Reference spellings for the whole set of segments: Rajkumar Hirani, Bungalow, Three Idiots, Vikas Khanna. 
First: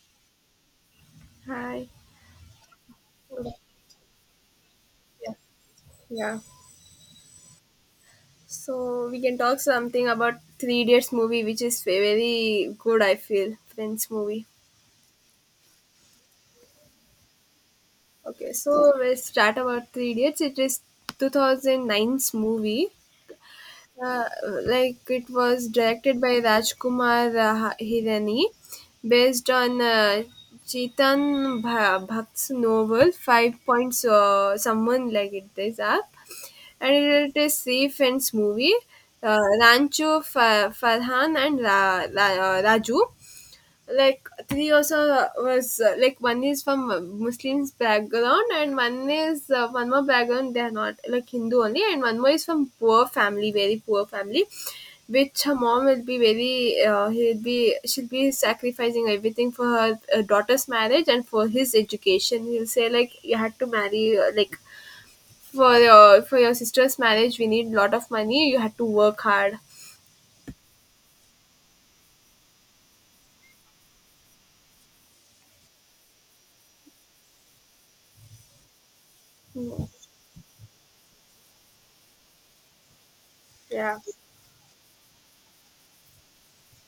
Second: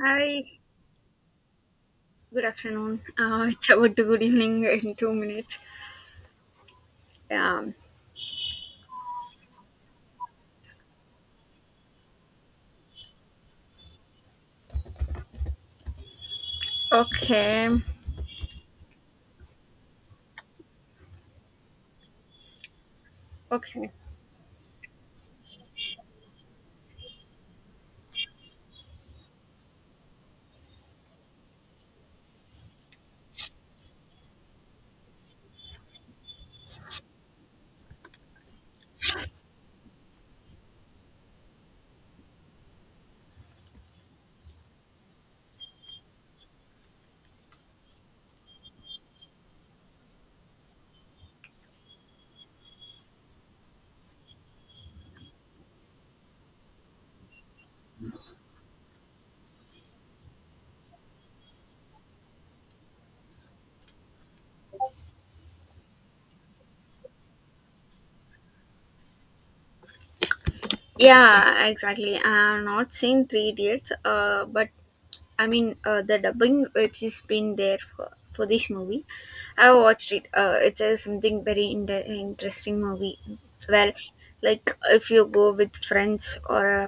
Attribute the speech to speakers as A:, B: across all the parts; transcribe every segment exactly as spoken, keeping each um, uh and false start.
A: Hi,
B: Hi.
A: good afternoon. Uh, it's about to good evening in two
B: Yeah.
A: minutes.
B: Yeah.
A: Um,
B: So we can talk something about Three Idiots movie, which is ve- very good. I feel French movie.
A: okay,
B: Okay, so we start about Three Idiots. It is two thousand nine's movie.
A: okay.
B: Uh, like it was directed by Rajkumar uh, Hirani, based on uh, Chetan Bha- Bhatt's novel Five Points. Uh, someone like it. These are. And it is three friends movie, uh, Rancho, Fa- farhan, and Ra- Ra- uh, raju. Like three also, uh, was uh, like one is from uh, Muslims background, and one is uh, one more background, they are not like Hindu only, and one more is from poor family, very poor family, which her mom will be very, uh, he'll be she'll be sacrificing everything for her uh, daughter's marriage. And for his education he'll say like you had to marry, uh, like for your for your sister's marriage we need lot of money, you had to work hard.
A: Yeah, exactly. I'm not seeing Three Idiots, uh, but I mean, uh, the dubbing which has been there for, for this movie, I
B: Mm,
A: watched it. Uh, it's a something very in- interesting movie. Well,
B: yeah,
A: like if you go with friends or uh,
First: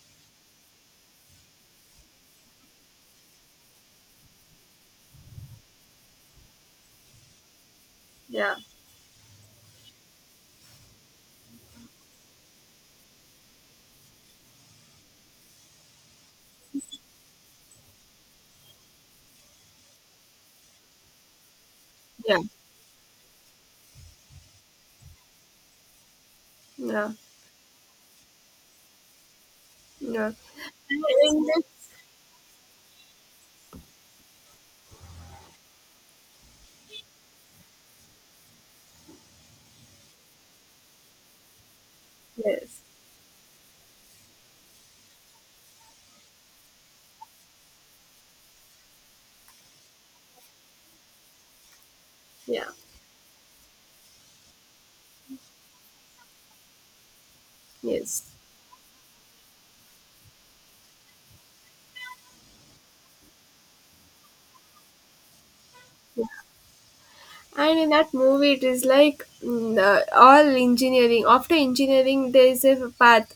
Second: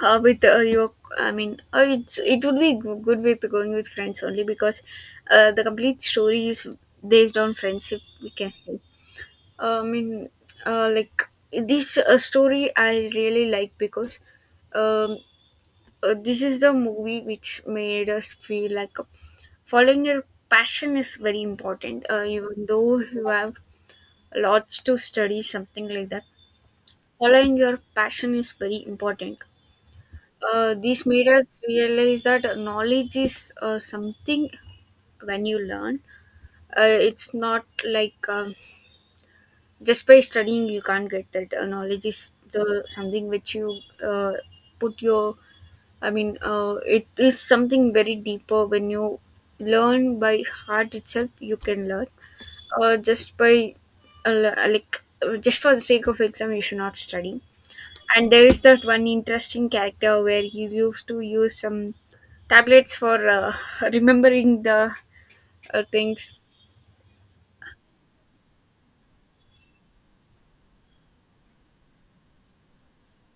A: uh, with uh, your i mean uh, it's it would be g- good with going with friends only because uh, the complete story is based on friendship we can
B: yeah,
A: say uh, i mean uh, like this uh, story I really like because um, uh, this is the movie which made us feel like uh, following your passion is very important, uh,
B: yeah,
A: even though you have lots to study, something like that.
B: yeah,
A: Following your passion is very important.
B: yeah. And
A: uh, this made
B: in
A: us
B: that-
A: realize that knowledge is uh, something when you learn. Uh, it's not like um, just by studying you can't get that. Uh, knowledge is
B: yes,
A: the something which you uh, put your. I mean, uh, it is something very deeper when you learn by heart itself. You can learn.
B: yeah,
A: Uh, just by uh, like uh, just for the sake of exam, you should not study,
B: yes.
A: and there is that one interesting character where he used to use some tablets for uh, remembering the uh, things.
B: And in that movie it is like, mm, the- all engineering after engineering there is a path.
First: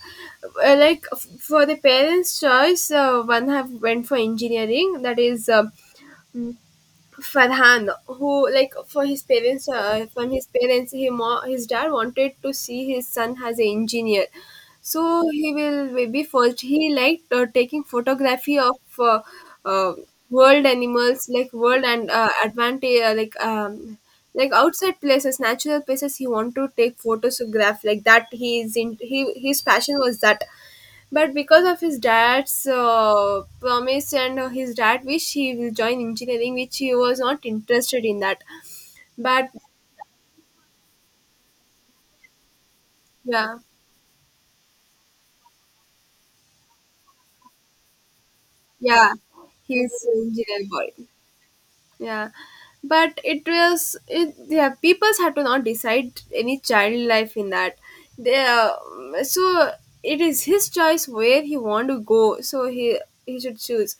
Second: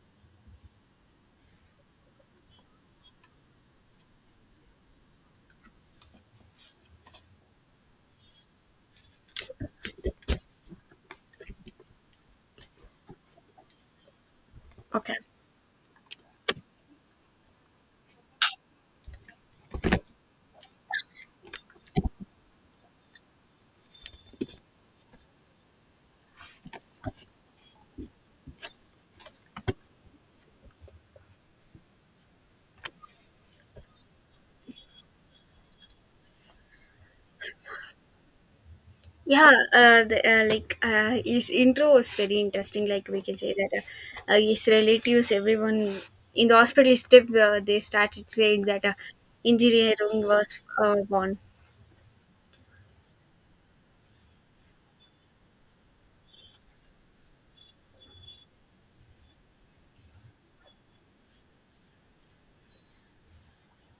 B: Uh, like f- for the parents choice, uh, one have went for engineering, that is, um, Farhan, who like for his parents, uh, from his parents, he mo- his dad wanted to see his son as an engineer.
A: Okay.
B: So he will maybe first he liked uh, taking photography of uh, uh, world animals, like world, and uh, advantage, uh, like, um, like outside places, natural places. He wanted to take photograph like that. He is in he His passion was that, but because of his dad's uh, promise and uh, his dad wish, he will join engineering, which he was not interested in that. But
A: Yeah, uh, the, uh, like uh, his intro was very interesting. Like we can say
B: yeah,
A: that uh, uh, his relatives, everyone in the hospital, step uh, they started saying that uh,
B: yeah, he's an
A: engineering was
B: engineer boy.
A: uh, born.
B: Yeah, but it was it, yeah. Peoples had to not decide any child life in that. They uh, so It is his choice where he want to go. So he he should choose.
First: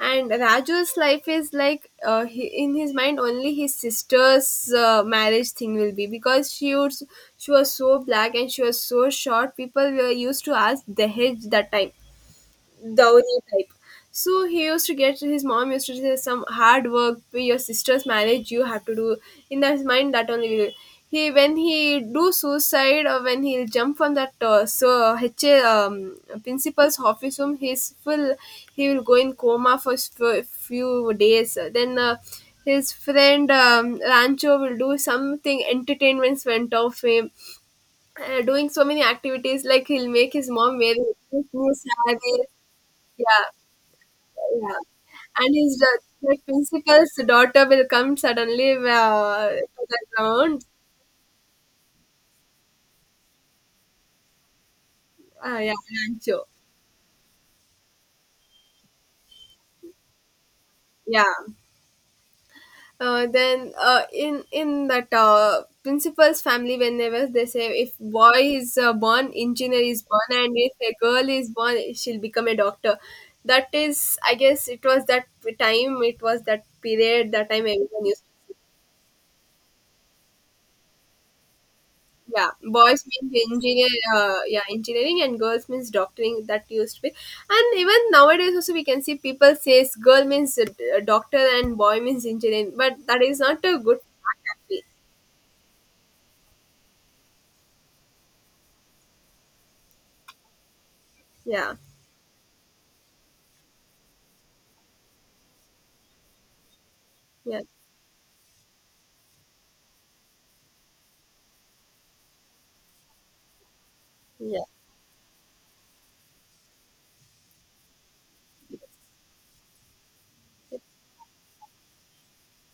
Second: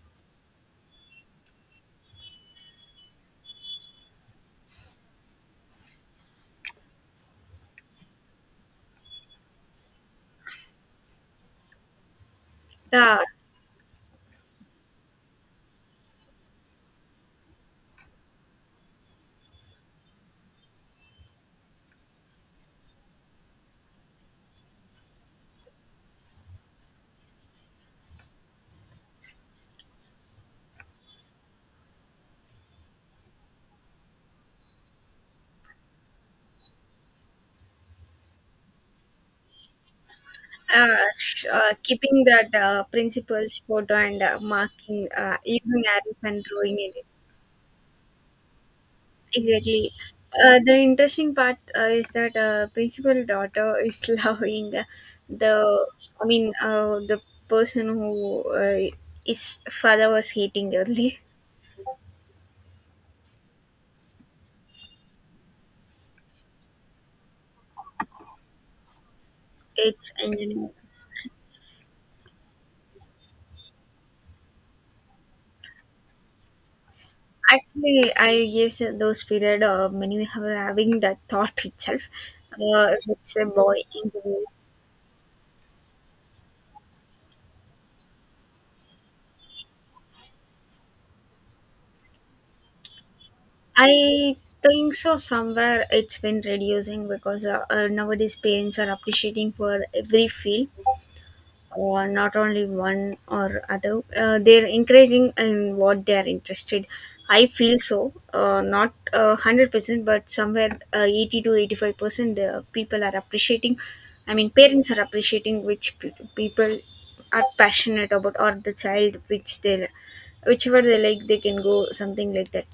B: And Raju's life is like, uh, he, in his mind only his sister's uh, marriage thing will be, because she was she was so black and she was so short. People were used to ask Dahej that time,
A: Yeah,
B: dowry type. So he used to get his mom used to say some hard work, be your sister's marriage you have to do. In his mind, that only will- he when he do suicide, or when he'll jump from that, uh, so H A, um, principal's office room, he's full. He will go in coma for s- for a few days. Then. Uh, his friend, um, Rancho will do something entertainments went off him, uh, doing so many activities like he'll make his mom wear
A: uh,
B: his
A: sh- uh,
B: new
A: keeping
B: saree.
A: that uh,
B: Yeah,
A: principles photo and uh,
B: yeah,
A: marking, uh,
B: and his
A: using
B: da-
A: arrows
B: the
A: and throwing it.
B: principal's daughter will come suddenly uh, to
A: Exactly.
B: the
A: Uh,
B: ground.
A: the interesting part uh, is that uh, principal daughter is loving
B: Uh, yeah,
A: the, I
B: Rancho.
A: mean, uh, the person who uh, his father was hating early.
B: Yeah. Uh, then uh, In in that uh, principal's family, whenever they say if boy is uh, born, engineer is
A: It's
B: born, and
A: engineering.
B: if a girl is born, she'll become a doctor. That is, I guess, it was that time. It was that period, that time everyone
A: Actually,
B: used.
A: I guess those period uh, when we were having that thought itself,
B: Yeah,
A: uh,
B: boys
A: if it's a
B: means
A: boy,
B: engineer, uh,
A: engineer.
B: yeah, engineering, and girls means doctoring. That used to be, and even nowadays also we can see people says girl means uh, d- doctor and boy means engineering, but that is not a good
A: I
B: fact. Actually.
A: think so. Somewhere it's been reducing because uh, uh, nowadays parents are appreciating for every field,
B: Yeah,
A: or not only one or other, uh, they're increasing in what they are interested. I
B: yeah,
A: feel so, uh, not uh, one hundred percent, but somewhere uh, eighty to eighty-five percent the people are appreciating. I mean
B: yeah.
A: parents are appreciating which pe- people are passionate about, or the child which they whichever they like they can go, something like that.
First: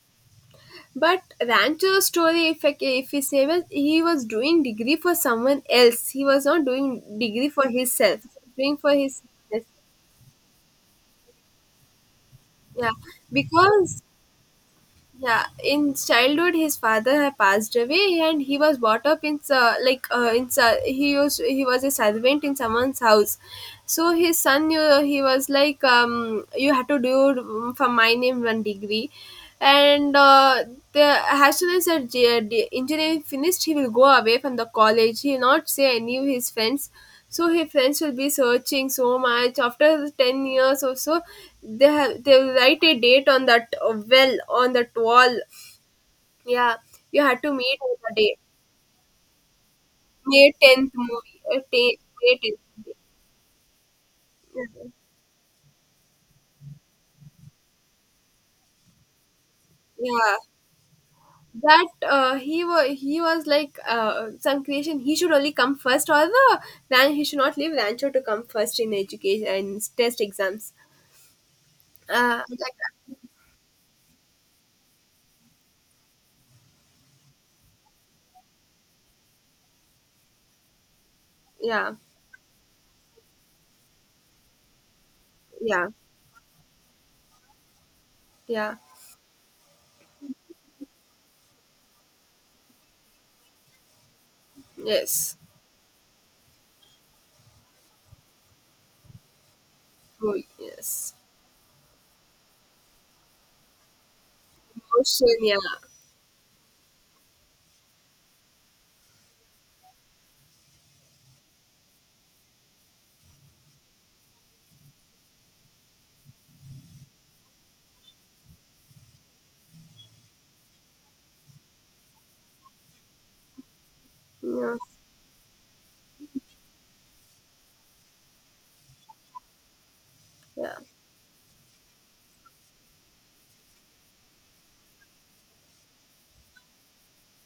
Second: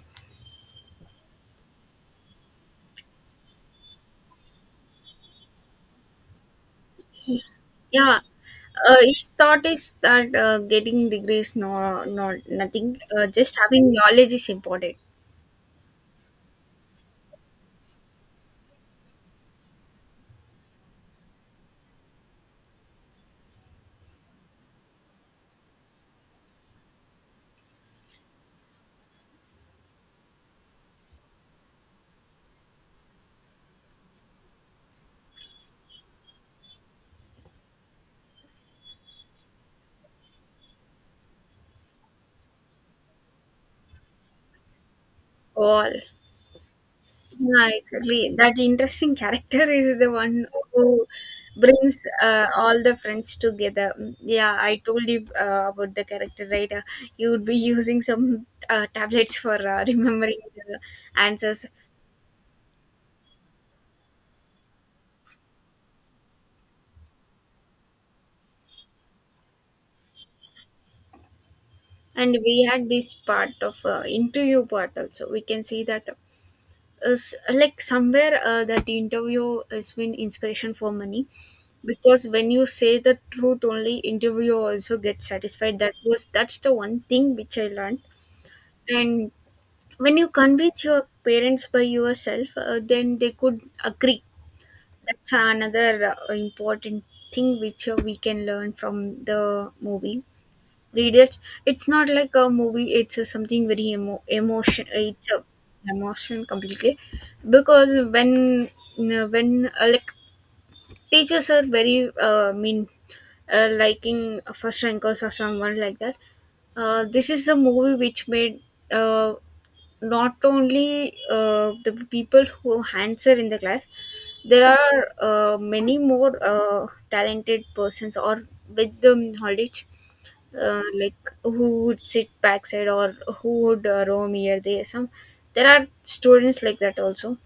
B: But Rancho's story, if I, ca- if we say, well, he was doing degree for someone else. He was not doing degree for
A: yeah
B: himself. Doing for
A: uh,
B: his,
A: his thought is that uh, getting degrees no, not nothing,
B: yeah,
A: uh, just having
B: because,
A: knowledge is important.
B: yeah, in childhood, his father had passed away, and he was brought up in, uh, like uh, in uh, he was he was a servant in someone's house. So his son, uh, he was like, um, you had to do, um, for my name one degree, and uh, the as soon as the G- engineering finished, he will go away from the college. He will not say any of his friends. So his friends will be searching so much. After ten years or so, they have they will write a date on that, uh, well, on that wall.
A: All.
B: Yeah, you had to
A: Yeah,
B: meet on the
A: exactly.
B: day
A: That interesting character is the one
B: May tenth
A: who
B: movie. Uh, ta-
A: brings
B: May
A: uh, all
B: 10th.
A: the friends together. Mm. Yeah, I told you uh, about the character, right? Uh, you would be using some uh, tablets for uh,
B: Yeah,
A: remembering the answers.
B: that uh, he was he was like uh, some creation. He should only come first, or the ran he should not leave Rancho to come first in education and test exams.
A: And
B: Uh,
A: we
B: like,
A: had this part of uh, interview part also. We can see that is like somewhere uh, that interview has been inspiration for money
B: yeah,
A: because when you say the truth, only interviewer also gets satisfied.
B: yeah,
A: That was, that's the one thing which I learned.
B: yeah.
A: And when you convince your parents by yourself, uh, then they could agree. That's
B: Yes.
A: another uh, important thing which uh, we can learn from the movie.
B: Oh, yes.
A: Read it. It's not like a movie. It's uh, something very emo- emotion. It's
B: Ocean,
A: a
B: yeah,
A: emotion completely because when uh, when uh, like teachers are very uh, mean, uh, liking first rankers or someone like that. Uh, this is a movie which made uh, not only uh, the people who answer in the class, there
B: yeah,
A: are uh, many more uh, talented persons or with the knowledge,
B: yeah,
A: uh, like who would sit backside or who would uh, roam here there, some there are students like that also.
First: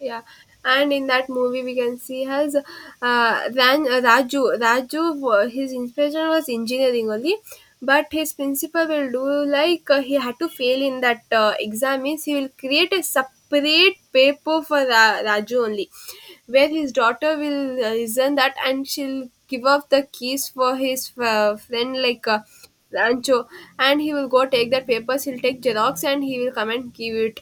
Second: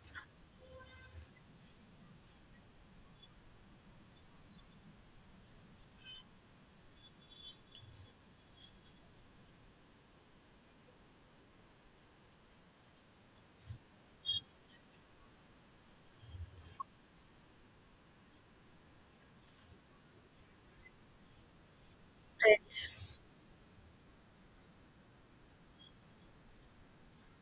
B: yeah. And in that movie, we can see has uh, Ran, uh, Raju. Raju, wa- his inspiration was engineering only, but his principal will do like, uh, he had to fail in that uh, exam, means he will create a separate paper for Ra- Raju only, where his daughter will uh, listen that and she'll give up the keys for his uh, friend, like. Uh,
A: Right.
B: Rancho, and he will go take that papers. He'll take Xerox and he will come and give it.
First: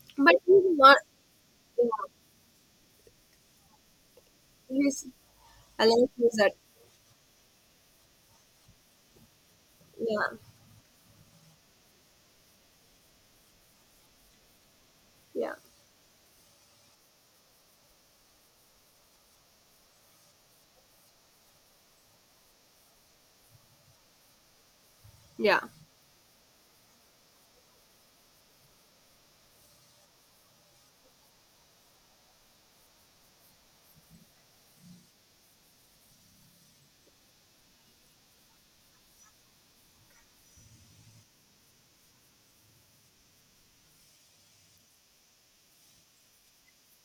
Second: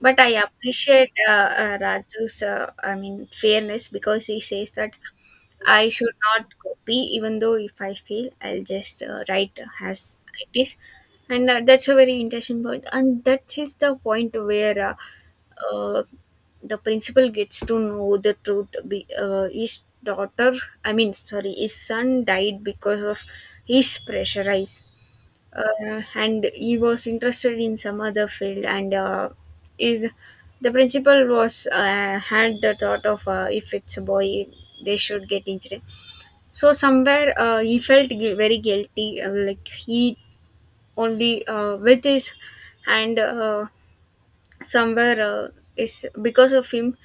A: But I
B: But he's not.
A: appreciate uh, uh,
B: Yeah,
A: Raju's, uh, I mean, fairness because he says that
B: he's, I
A: I
B: like
A: should not
B: lizard.
A: copy, even though if I fail, I'll just uh, write as
B: Yeah,
A: it is. And uh, that's a very interesting point. And that is the point where uh,
B: yeah,
A: uh, the principal gets to know the truth. Be, uh, his daughter, I mean, sorry, his son died because of his pressure,
B: yeah.
A: uh, and he was interested in some other field, and uh, is the principal was uh, had the thought of uh, if it's a boy they should get injured. So somewhere uh, he felt gui- very guilty, uh, like he only uh, with his and uh, somewhere uh, is because of him,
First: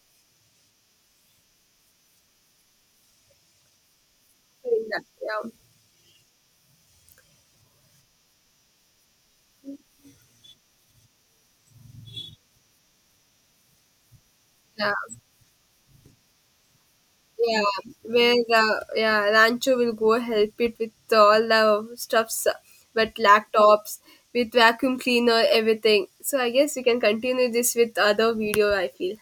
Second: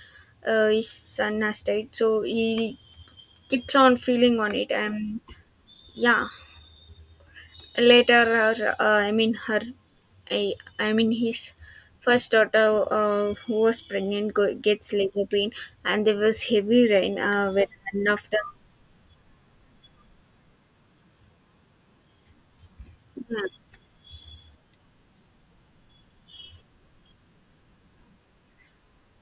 A: uh, his son has died, so he keeps on feeling on it,
B: Yeah,
A: and
B: yeah,
A: yeah. Later, her, uh, I mean her, I, I mean his first daughter, uh, who was pregnant, go, gets
B: yeah.
A: labor pain, and there was heavy rain. Uh,
B: Yeah.
A: when one of
B: Where the, yeah, Rancho will go help it with all the stuffs, but
A: them.
B: laptops, with vacuum cleaner, everything. So I guess we can continue this with other video. I feel.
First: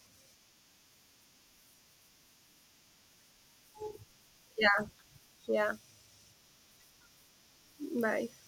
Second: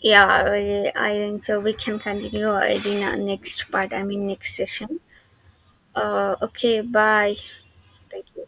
A: Yeah, I, I think so. We can continue uh, in our next part. I mean next
B: Yeah,
A: session.
B: yeah.
A: Uh, okay, bye. Thank
B: Bye.
A: you.